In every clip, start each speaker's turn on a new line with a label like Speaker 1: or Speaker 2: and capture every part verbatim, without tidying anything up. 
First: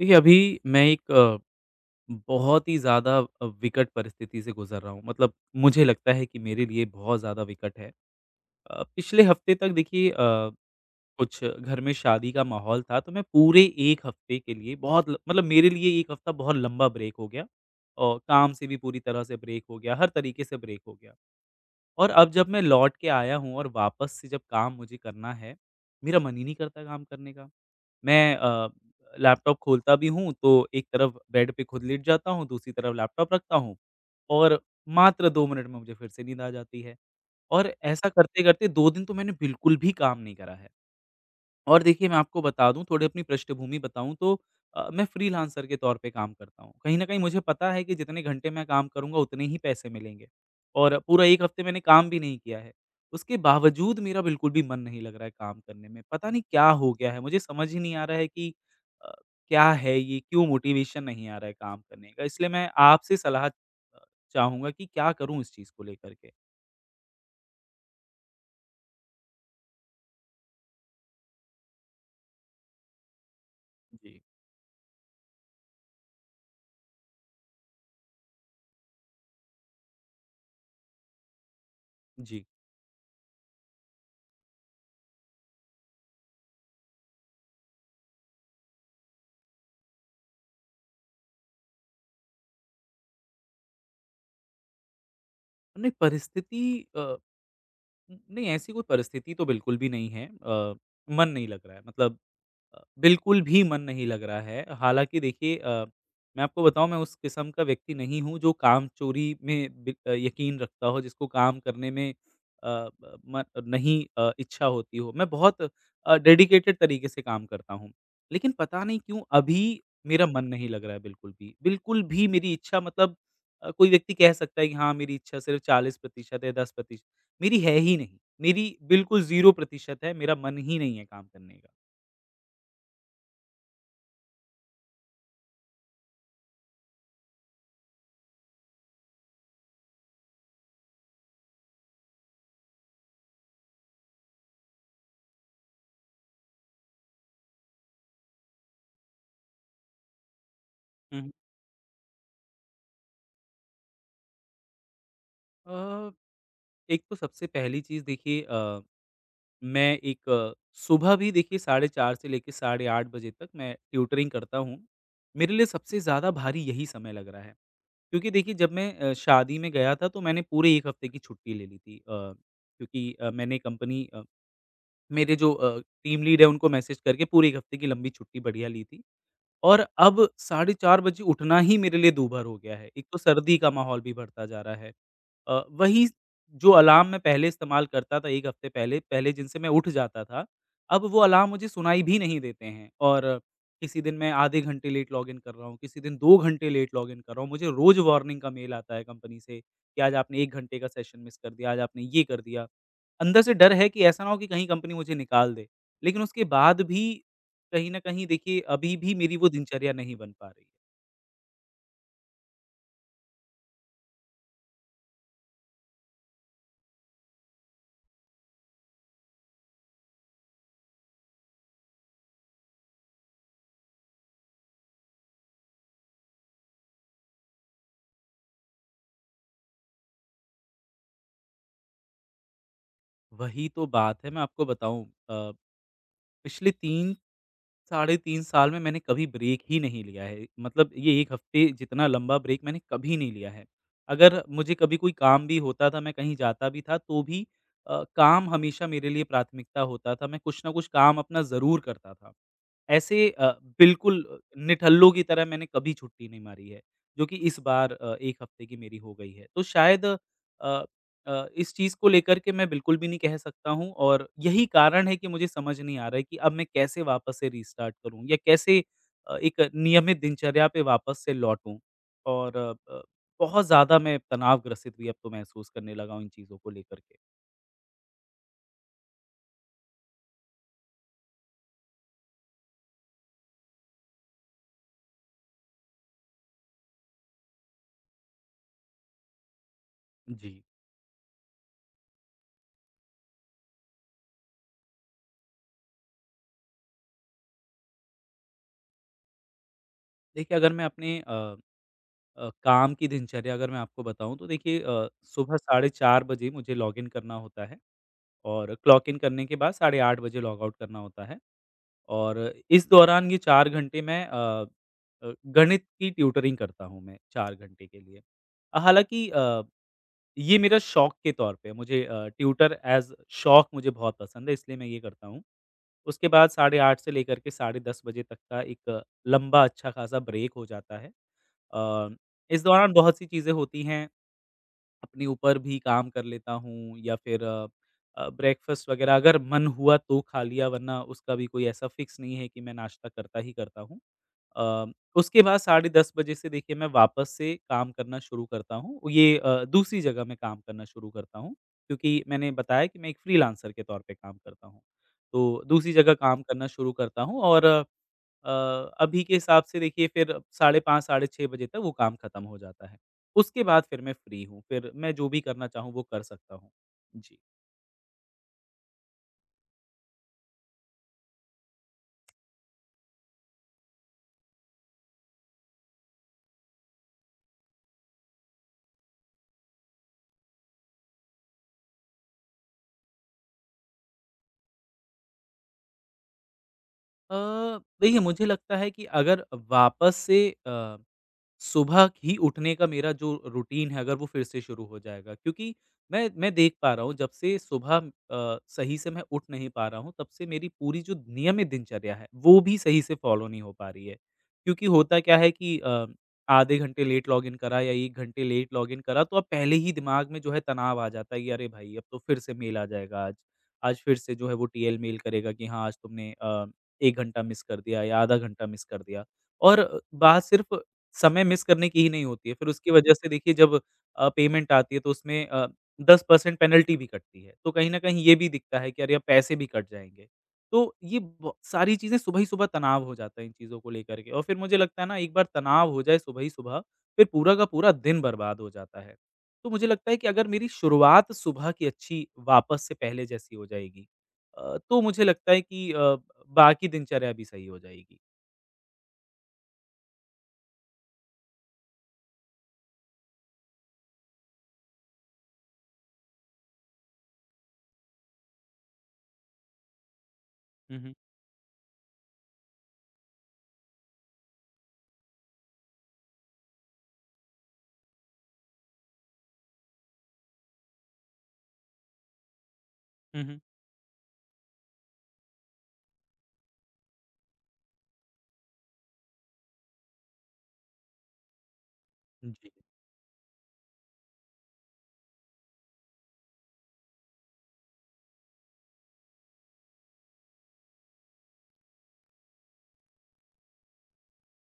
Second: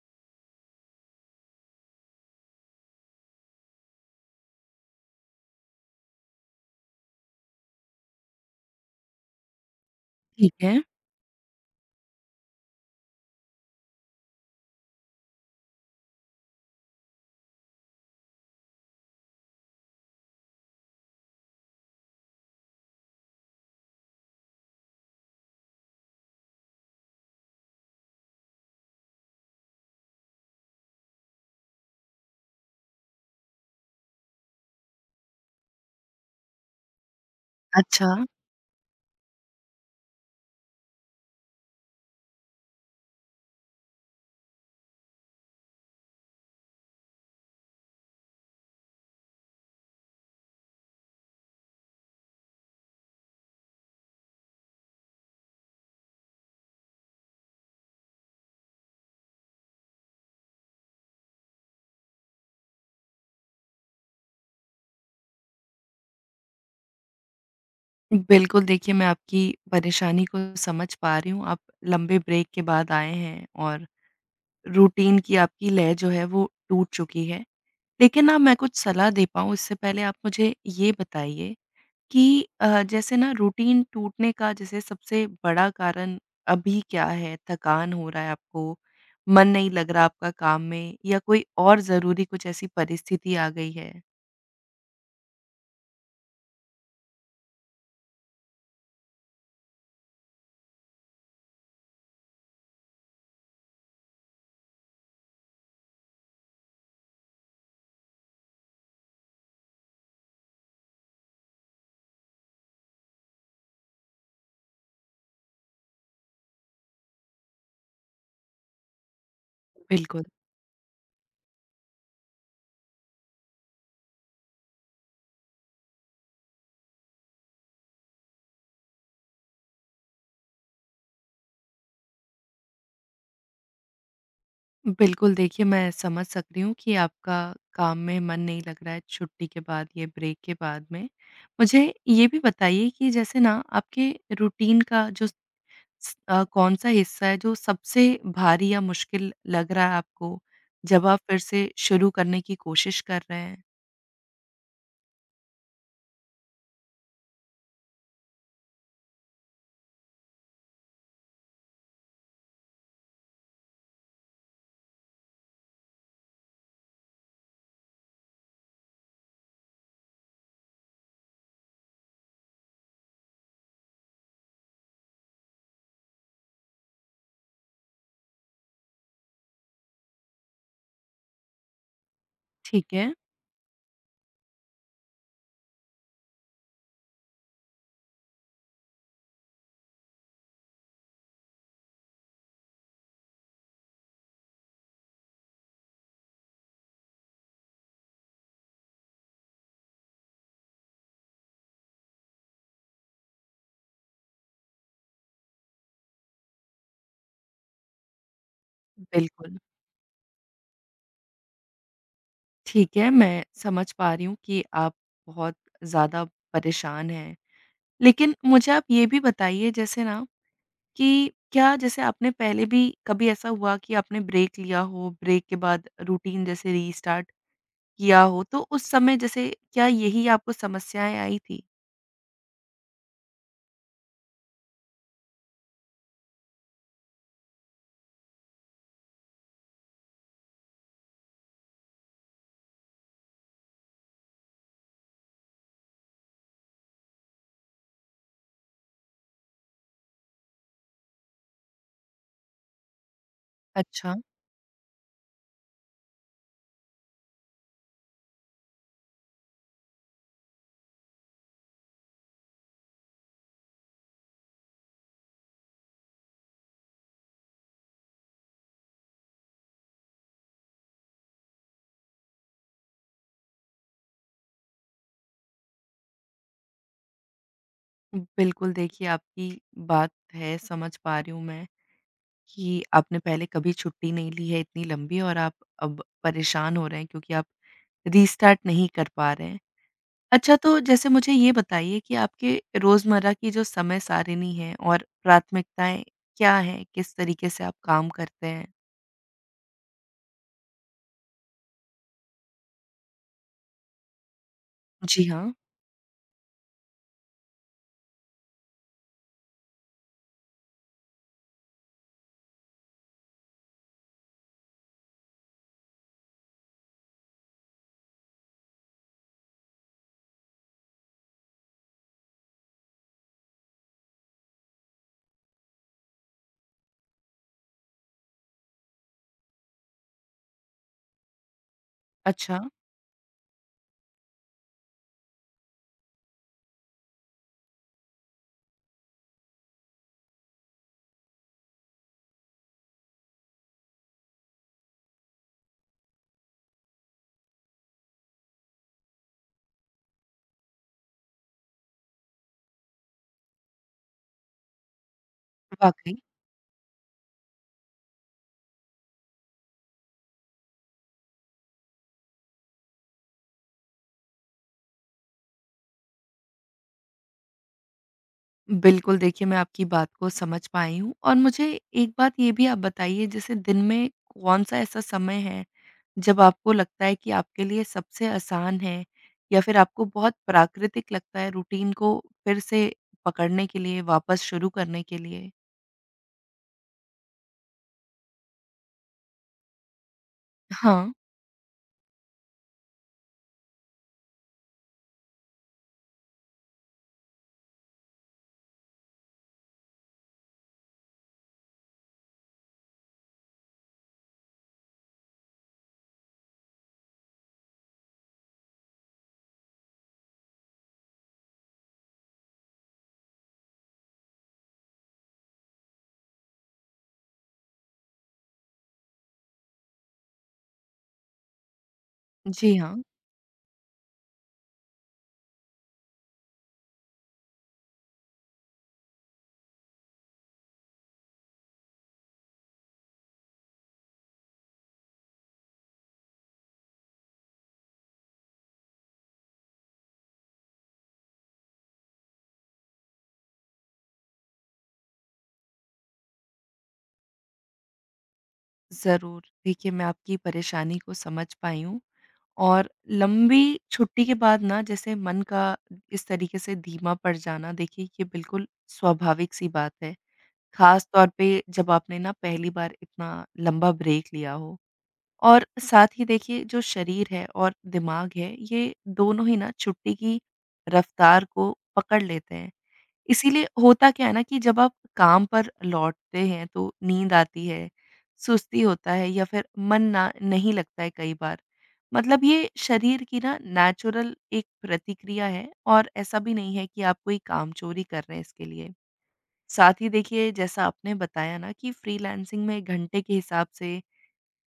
Speaker 1: देखिए, अभी मैं एक अ, बहुत ही ज़्यादा अ, विकट परिस्थिति से गुज़र रहा हूँ। मतलब मुझे लगता है कि मेरे लिए बहुत ज़्यादा विकट है। अ, पिछले हफ़्ते तक देखिए अ,
Speaker 2: ठीक है।
Speaker 1: कुछ घर में शादी का माहौल था, तो मैं पूरे एक हफ़्ते के लिए बहुत ल मतलब मेरे लिए एक हफ़्ता बहुत लंबा ब्रेक हो गया और काम से भी पूरी तरह से ब्रेक हो गया, हर तरीके से ब्रेक हो गया। और अब जब मैं लौट के आया हूँ और वापस से जब काम मुझे करना है, मेरा मन ही नहीं करता काम करने का। मैं अ, लैपटॉप खोलता भी हूँ तो एक तरफ बेड पे खुद लेट जाता हूँ, दूसरी तरफ लैपटॉप रखता हूँ और मात्र दो मिनट में मुझे फिर से नींद आ जाती है। और ऐसा
Speaker 2: अच्छा।
Speaker 1: करते-करते दो दिन तो मैंने बिल्कुल भी काम नहीं करा है। और देखिए मैं आपको बता दूँ थोड़ी अपनी पृष्ठभूमि बताऊँ तो अ, मैं फ्रीलांसर के तौर पे काम करता हूँ। कहीं न कहीं मुझे पता है कि जितने घंटे मैं काम करूँगा उतने ही पैसे मिलेंगे और पूरा एक हफ्ते मैंने काम भी नहीं किया है। उसके बावजूद मेरा बिल्कुल भी मन नहीं लग रहा है काम करने में। पता नहीं क्या हो गया है? मुझे समझ ही नहीं आ रहा है कि अ, क्या है ये? क्यों मोटिवेशन नहीं आ रहा है काम करने का? इसलिए मैं आपसे सलाह अ, चाहूँगा कि क्या करूँ इस चीज़ को लेकर के?
Speaker 2: बिल्कुल, देखिए मैं आपकी परेशानी को समझ पा रही हूँ। आप लंबे ब्रेक के बाद आए हैं और
Speaker 1: जी।
Speaker 2: रूटीन की आपकी लय जो है वो टूट चुकी है। लेकिन ना मैं कुछ सलाह दे पाऊँ इससे पहले आप मुझे ये बताइए
Speaker 1: जी।
Speaker 2: कि अ, जैसे ना रूटीन टूटने का जैसे सबसे बड़ा कारण अभी क्या है? थकान हो रहा है आपको, मन नहीं लग रहा आपका काम में, या कोई और ज़रूरी कुछ ऐसी परिस्थिति आ गई है?
Speaker 1: नहीं परिस्थिति अ न नहीं, ऐसी कोई परिस्थिति तो बिल्कुल भी नहीं है। अ, मन नहीं लग रहा है। मतलब अ, बिल्कुल भी मन नहीं लग रहा है। हालाँकि देखिए अ, मैं आपको बताऊँ मैं उस किस्म का व्यक्ति नहीं हूँ जो काम-चोरी में बि अ, यकीन रखता हो, जिसको काम करने में अ, ब म नहीं अ, इच्छा होती हो। मैं बहुत अ, डेडिकेटेड तरीके से काम करता हूँ। लेकिन पता नहीं क्यों अभी
Speaker 2: बिल्कुल।
Speaker 1: मेरा मन नहीं लग रहा है बिल्कुल भी। बिल्कुल भी मेरी इच्छा। मतलब अ, कोई व्यक्ति कह सकता है कि हाँ, मेरी इच्छा सिर्फ़ चालीस प्रतिशत है, दस प्रतिशत मेरी है ही नहीं। मेरी बिल्कुल शून्य प्रतिशत है, मेरा मन ही नहीं है काम करने का।
Speaker 2: बिल्कुल, देखिए मैं समझ सक रही हूँ कि आपका काम में मन नहीं लग रहा है छुट्टी के बाद, ये ब्रेक के बाद में। मुझे ये भी बताइए कि जैसे ना आपके रूटीन का जो स अ, कौन-सा हिस्सा है जो सबसे भारी या मुश्किल लग रहा है आपको, जब आप फिर से शुरू करने की कोशिश कर रहे हैं?
Speaker 1: अ, एक तो सबसे पहली चीज़ देखिए अ, मैं एक अ, सुबह भी देखिए साढ़े चार से लेके साढ़े आठ बजे तक मैं ट्यूटरिंग करता हूँ। मेरे लिए सबसे ज़्यादा भारी यही समय लग रहा है। क्योंकि देखिए जब मैं अ, शादी में गया था तो मैंने पूरे एक हफ़्ते की छुट्टी ले ली थी। अ, क्योंकि अ, मैंने कंपनी अ, मेरे जो अ, टीम लीड है उनको मैसेज करके पूरे एक हफ़्ते की लंबी छुट्टी बढ़िया ली थी। और अब साढ़े चार बजे उठना ही मेरे लिए दूभर हो गया है।
Speaker 2: ठीक
Speaker 1: एक
Speaker 2: है,
Speaker 1: तो सर्दी का माहौल भी बढ़ता जा रहा है। अ, वही जो अलार्म मैं पहले इस्तेमाल करता था एक हफ्ते पहले, पहले जिनसे मैं उठ जाता था, अब वो अलार्म मुझे सुनाई भी नहीं देते हैं और किसी दिन मैं आधे घंटे लेट लॉगिन कर रहा हूँ, किसी दिन दो घंटे लेट लॉगिन कर रहा हूँ। मुझे रोज़ वार्निंग का मेल आता है कंपनी से कि आज आपने एक घंटे का सेशन मिस कर दिया, आज आपने ये कर दिया। अंदर से डर है कि ऐसा ना हो कि कहीं कंपनी मुझे निकाल दे। लेकिन उसके बाद भी कहीं न कहीं देखिए अभी भी मेरी वो
Speaker 2: बिल्कुल।
Speaker 1: दिनचर्या नहीं बन पा रही है।
Speaker 2: ठीक है, मैं समझ पा रही हूँ कि आप बहुत ज़्यादा परेशान हैं। लेकिन मुझे आप ये भी बताइए जैसे ना कि क्या जैसे आपने पहले भी कभी ऐसा हुआ कि आपने ब्रेक लिया हो, ब्रेक के बाद रूटीन जैसे रीस्टार्ट किया हो, तो उस समय जैसे क्या यही आपको समस्याएँ आई थी?
Speaker 1: वही तो बात है। मैं आपको बताऊँ अ, पिछले तीन साढ़े तीन साल में मैंने कभी ब्रेक ही नहीं लिया है। मतलब ये एक हफ्ते जितना लंबा ब्रेक मैंने कभी नहीं लिया है। अगर मुझे कभी कोई काम भी होता था, मैं कहीं जाता भी था तो भी अ, काम हमेशा मेरे लिए प्राथमिकता होता था। मैं कुछ न कुछ काम अपना ज़रूर करता था। ऐसे अ,
Speaker 2: अच्छा।
Speaker 1: बिल्कुल अ, निठल्लों की तरह मैंने कभी छुट्टी नहीं मारी है, जो कि इस बार अ, एक हफ्ते की मेरी हो गई है। तो शायद अ अ, इस चीज़ को लेकर के मैं बिल्कुल भी नहीं कह सकता हूँ और यही कारण है कि मुझे समझ नहीं आ रहा है कि अब मैं कैसे वापस से रीस्टार्ट करूँ या कैसे अ, एक नियमित दिनचर्या पे वापस से लौटूँ और अ, ब बहुत ज़्यादा मैं तनावग्रसित भी अब तो महसूस करने लगा हूँ इन चीज़ों को लेकर के।
Speaker 2: बिल्कुल, देखिए आपकी बात है, समझ पा रही हूँ मैं कि आपने पहले कभी छुट्टी नहीं ली है इतनी लंबी, और आप अब परेशान हो रहे हैं क्योंकि आप रीस्टार्ट नहीं कर पा रहे हैं। अच्छा,
Speaker 1: जी।
Speaker 2: तो जैसे मुझे ये बताइए कि आपके रोज़मर्रा की जो समय सारिणी है और प्राथमिकताएँ क्या हैं? किस तरीके से आप काम करते हैं?
Speaker 1: देखिए, अगर मैं अपने अ अ, काम की दिनचर्या अगर मैं आपको बताऊँ तो देखिए अ,
Speaker 2: जी हाँ।
Speaker 1: सुबह साढ़े चार बजे मुझे लॉगिन करना होता है और क्लॉक इन करने के बाद साढ़े आठ बजे लॉग आउट करना होता है। और इस दौरान ये चार घंटे मैं अ अ, गणित की ट्यूटरिंग करता हूँ मैं चार घंटे के लिए। हालाँकि अ, ये मेरा शौक के तौर पे मुझे अ, ट्यूटर एज़ शौक मुझे बहुत पसंद है इसलिए मैं ये करता हूँ। उसके बाद साढ़े आठ से लेकर के साढ़े दस बजे तक का एक अ, लंबा अच्छा-खासा ब्रेक हो जाता है। अ,
Speaker 2: अच्छा,
Speaker 1: इस दौरान बहुत सी चीज़ें होती हैं। अपने ऊपर भी काम कर लेता हूँ या फिर अ अ, ब्रेकफ़ास्ट वग़ैरह अगर मन हुआ तो खा लिया, वरना उसका भी कोई ऐसा फ़िक्स नहीं है कि मैं नाश्ता करता ही करता हूँ। अ, उसके बाद साढ़े दस बजे से देखिए मैं वापस से काम करना शुरू करता हूँ। ये अ, दूसरी जगह मैं काम करना शुरू करता हूँ क्योंकि मैंने बताया कि मैं एक फ्रीलांसर के तौर पे काम करता हूँ। तो दूसरी जगह
Speaker 2: वाक़ई।
Speaker 1: काम करना शुरू करता हूँ और अ, अभी के हिसाब से देखिए फिर साढ़े पाँच साढ़े छह बजे तक वो काम ख़त्म हो जाता है। उसके बाद फिर मैं फ्री हूँ, फिर मैं जो भी करना चाहूँ वो कर सकता हूँ। जी।
Speaker 2: बिल्कुल, देखिए मैं आपकी बात को समझ पाई हूँ, और मुझे एक बात ये भी आप बताइए, जैसे दिन में कौन-सा ऐसा समय है, जब आपको लगता है कि आपके लिए सबसे आसान है या फिर आपको बहुत प्राकृतिक लगता है रूटीन को फिर से पकड़ने के लिए, वापस शुरू करने के लिए?
Speaker 1: अ, देखिए मुझे लगता है कि अगर वापस से अ
Speaker 2: हाँ।
Speaker 1: सुबह ही उठने का मेरा जो रूटीन है अगर वो फिर से शुरू हो जाएगा, क्योंकि मैं मैं देख पा रहा हूँ जब से सुबह अ, सही से मैं उठ नहीं पा रहा हूँ तब से मेरी पूरी जो नियमित दिनचर्या है वो भी सही से फॉलो नहीं हो पा रही है। क्योंकि होता क्या है कि अ, आधे घंटे लेट लॉगिन करा या एक घंटे लेट लॉगिन करा तो अब पहले ही दिमाग में जो है तनाव आ जाता है कि अरे भाई अब तो फिर से मेल आ जाएगा आज। आज फिर से जो है वो टीएल मेल करेगा कि हाँ आज तुमने अ, एक घंटा मिस कर दिया या आधा घंटा मिस कर दिया और बात सिर्फ समय मिस करने की ही नहीं होती है। फिर
Speaker 2: जी
Speaker 1: उसकी
Speaker 2: हाँ।
Speaker 1: वजह से देखिए जब अ, पेमेंट आती है तो उसमें अ, टेन परसेंट पेनल्टी भी कटती है। तो कहीं न कहीं ये भी दिखता है कि अरे अब पैसे भी कट जाएँगे। तो ये ब सारी चीज़ें सुबह ही सुबह तनाव हो जाता है इन चीज़ों को लेकर के और फिर मुझे लगता है ना एक बार तनाव हो जाए सुबह ही सुबह, फिर पूरा का पूरा दिन बर्बाद हो जाता है। तो मुझे लगता है कि अगर मेरी शुरुआत सुबह की अच्छी वापस से पहले जैसी हो जाएगी अ, तो मुझे लगता है कि अ, बाकी दिनचर्या भी सही हो जाएगी।
Speaker 2: ज़रूर। देखिए, मैं आपकी परेशानी को समझ पाई हूँ, और लंबी छुट्टी के बाद ना जैसे मन का इस तरीके से धीमा पड़ जाना, देखिए, ये बिल्कुल स्वाभाविक-सी बात है।
Speaker 1: हुँ,
Speaker 2: ख़ास
Speaker 1: हुँ।
Speaker 2: तौर पे जब आपने ना पहली बार इतना लंबा ब्रेक लिया हो, और साथ ही देखिए जो शरीर है और दिमाग है, ये दोनों ही ना छुट्टी की रफ़्तार को पकड़ लेते हैं।
Speaker 1: हुँ, हुँ।
Speaker 2: इसीलिए होता क्या है ना कि जब आप काम पर लौटते हैं तो नींद आती है, सुस्ती होता है, या फिर मन ना नहीं लगता है कई बार। मतलब ये
Speaker 1: जी,
Speaker 2: शरीर की ना नेचुरल एक प्रतिक्रिया है, और ऐसा भी नहीं है कि आप कोई कामचोरी कर रहे हैं इसके लिए। साथ ही देखिए, जैसा आपने बताया ना कि फ्रीलांसिंग में घंटे के हिसाब से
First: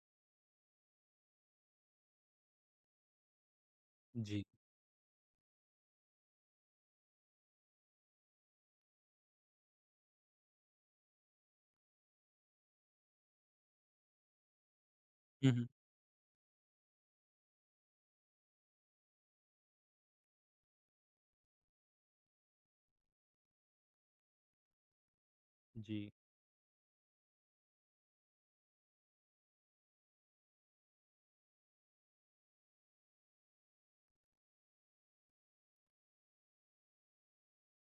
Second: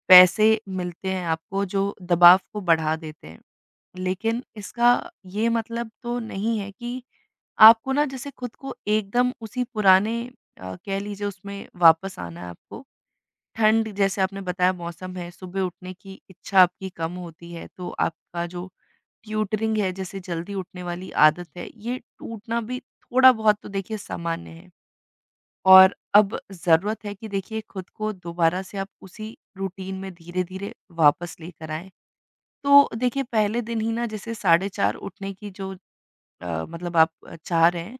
Speaker 2: पैसे मिलते हैं आपको, जो दबाव को बढ़ा देते हैं।
Speaker 1: जी।
Speaker 2: लेकिन इसका ये मतलब तो नहीं है कि आपको ना जैसे खुद को एकदम उसी पुराने अ, कह लीजिए उसमें वापस आना है आपको। ठंड जैसे आपने बताया मौसम है,
Speaker 1: हुँ,
Speaker 2: सुबह
Speaker 1: हुँ।
Speaker 2: उठने की इच्छा आपकी कम होती है, तो आपका जो ट्यूटरिंग है, जैसे जल्दी उठने वाली आदत है, ये टूटना भी थोड़ा बहुत तो देखिए सामान्य है। और
Speaker 1: जी।
Speaker 2: अब ज़रूरत है कि देखिए खुद को दोबारा से आप उसी रूटीन में धीरे-धीरे वापस लेकर आएँ। तो देखिए पहले दिन ही ना जैसे साढ़े चार उठने की जो अ, मतलब आप अ, चाह रहे हैं,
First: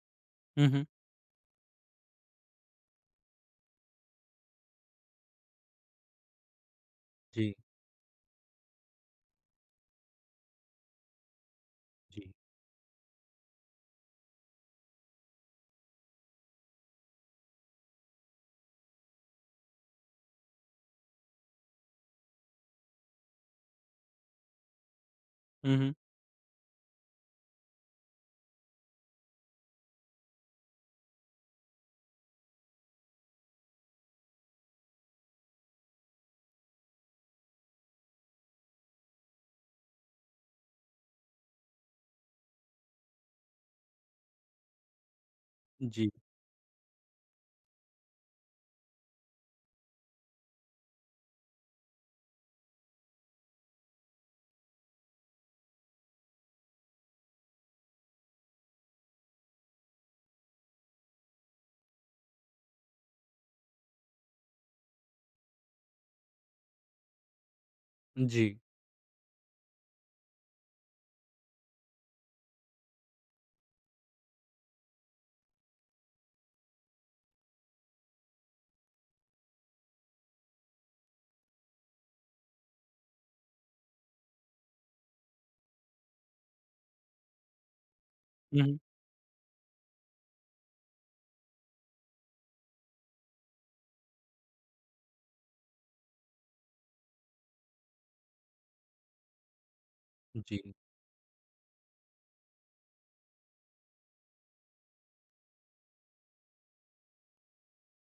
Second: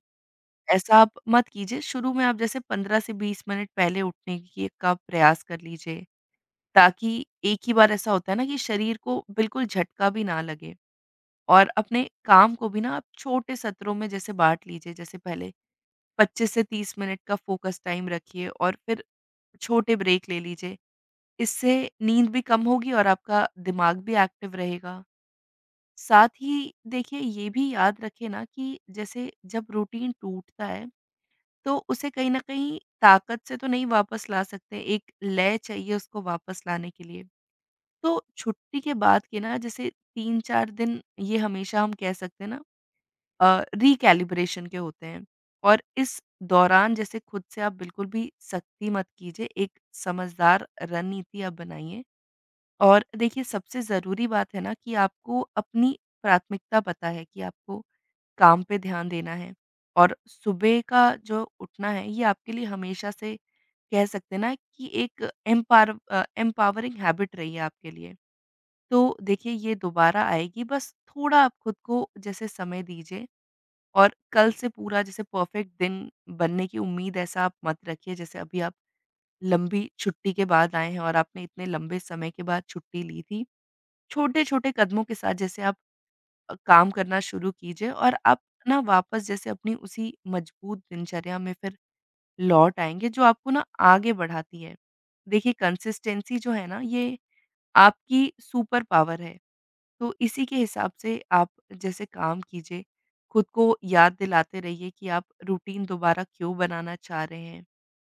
Speaker 1: हुँ, हुँ।
Speaker 2: ऐसा आप मत कीजिए। शुरू में आप जैसे पंद्रह से बीस मिनट पहले उठने की का प्रयास कर लीजिए, ताकि
Speaker 1: जी,
Speaker 2: एक ही बार ऐसा होता है ना कि शरीर को बिल्कुल झटका भी ना लगे, और अपने
Speaker 1: जी।
Speaker 2: काम को भी ना आप छोटे सत्रों में जैसे बाँट लीजिए। जैसे पहले पच्चीस से तीस मिनट का फ़ोकस टाइम रखिए और फिर छोटे ब्रेक ले लीजिए। इससे नींद भी कम होगी और आपका दिमाग भी एक्टिव रहेगा।
Speaker 1: हुँ, हुँ।
Speaker 2: साथ ही देखिए ये भी याद रखें ना कि जैसे जब रूटीन टूटता है, तो उसे कहीं न कहीं ताकत से तो नहीं वापस ला सकते, एक लय चाहिए उसको वापस लाने के लिए। तो छुट्टी के बाद के ना जैसे तीन चार दिन ये हमेशा हम कह सकते हैं ना अ, रिकैलिब्रेशन के होते हैं, और
Speaker 1: जी,
Speaker 2: इस दौरान जैसे खुद से आप बिल्कुल भी सख्ती मत कीजिए, एक समझदार रणनीति आप बनाइए। और देखिए सबसे ज़रूरी बात है ना कि आपको अपनी प्राथमिकता पता है कि आपको काम पे ध्यान देना है, और सुबह का जो उठना है ये आपके लिए हमेशा से कह सकते हैं ना कि एक एम्पावर एम्पावरिंग हैबिट रही है आपके लिए।
Speaker 1: जी।
Speaker 2: तो देखिए ये दोबारा आएगी, बस थोड़ा आप खुद को जैसे समय दीजिए, और कल से पूरा जैसे परफेक्ट दिन बनने की उम्मीद ऐसा आप मत रखिए। जैसे अभी आप लंबी छुट्टी के बाद आए हैं, और आपने इतने लंबे समय के बाद छुट्टी ली थी। छोटे-छोटे कदमों के साथ जैसे आप अ, काम करना शुरू कीजिए, और आप
Speaker 1: हुँ, हुँ।
Speaker 2: ना वापस जैसे अपनी उसी मजबूत दिनचर्या में फिर लौट आएँगे जो आपको ना आगे बढ़ाती है। देखिए कंसिस्टेंसी जो है ना, ये आपकी सुपर पावर है, तो इसी के
Speaker 1: जी।
Speaker 2: हिसाब से आप जैसे काम कीजिए। खुद को याद दिलाते रहिए कि आप रूटीन दोबारा क्यों बनाना चाह रहे हैं।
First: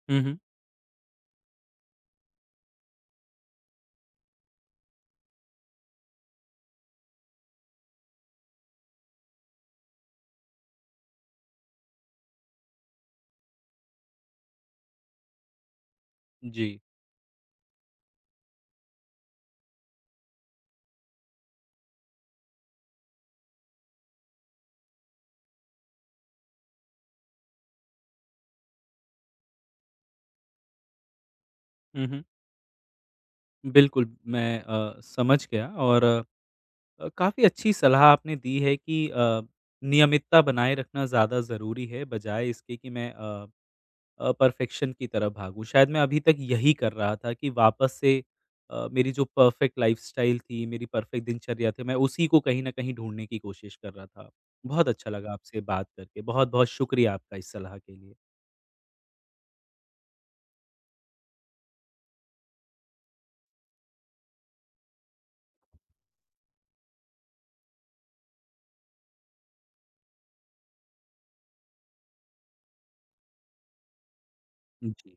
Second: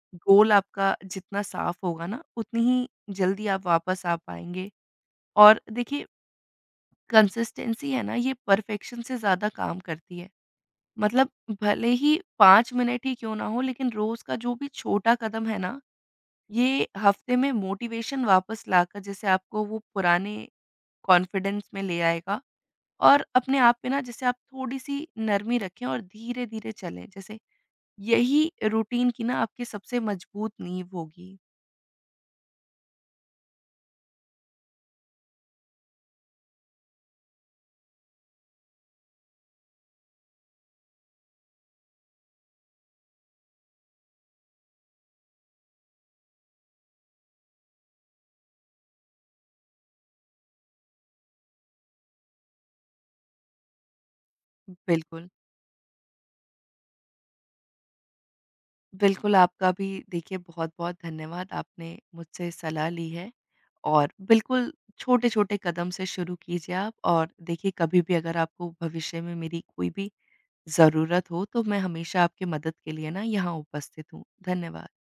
Speaker 1: हुँ, हुँ।
Speaker 2: गोल आपका जितना साफ होगा ना, उतनी ही जल्दी आप वापस आ पाएँगे, और देखिए कंसिस्टेंसी है ना, ये परफेक्शन से ज़्यादा काम करती है। मतलब भले ही पाँच मिनट ही क्यों ना हो, लेकिन रोज़ का जो भी छोटा कदम है ना,
Speaker 1: जी।
Speaker 2: ये हफ्ते में मोटिवेशन वापस लाकर जैसे आपको वो पुराने कॉन्फिडेंस में ले आएगा। और अपने आप पे ना जैसे आप थोड़ी-सी नरमी रखें और धीरे-धीरे चलें। जैसे यही रूटीन की ना आपकी सबसे मजबूत नींव होगी।
Speaker 1: हुँ, हुँ। बिल्कुल, मैं अ, समझ गया और अ, काफ़ी अच्छी सलाह आपने दी है कि अ, नियमितता बनाए रखना ज़्यादा ज़रूरी है, बजाए इसके कि मैं अ अ, परफ़ेक्शन की तरफ भागूँ। शायद मैं अभी तक यही कर रहा था कि वापस से अ, मेरी जो परफ़ेक्ट लाइफ़स्टाइल थी, मेरी परफ़ेक्ट दिनचर्या थी, मैं उसी को कहीं न कहीं ढूँढने की कोशिश कर रहा था। बहुत अच्छा
Speaker 2: बिल्कुल।
Speaker 1: लगा आपसे बात करके। बहुत-बहुत शुक्रिया आपका इस सलाह के लिए।
Speaker 2: बिल्कुल, आपका भी देखिए बहुत-बहुत धन्यवाद, आपने मुझसे सलाह ली है। और बिल्कुल छोटे-छोटे कदम से शुरू कीजिए आप। और देखिए कभी भी अगर आपको भविष्य में मेरी कोई भी ज़रूरत हो, तो मैं हमेशा आपकी मदद के लिए ना यहाँ उपस्थित हूँ। धन्यवाद।
Speaker 1: जी।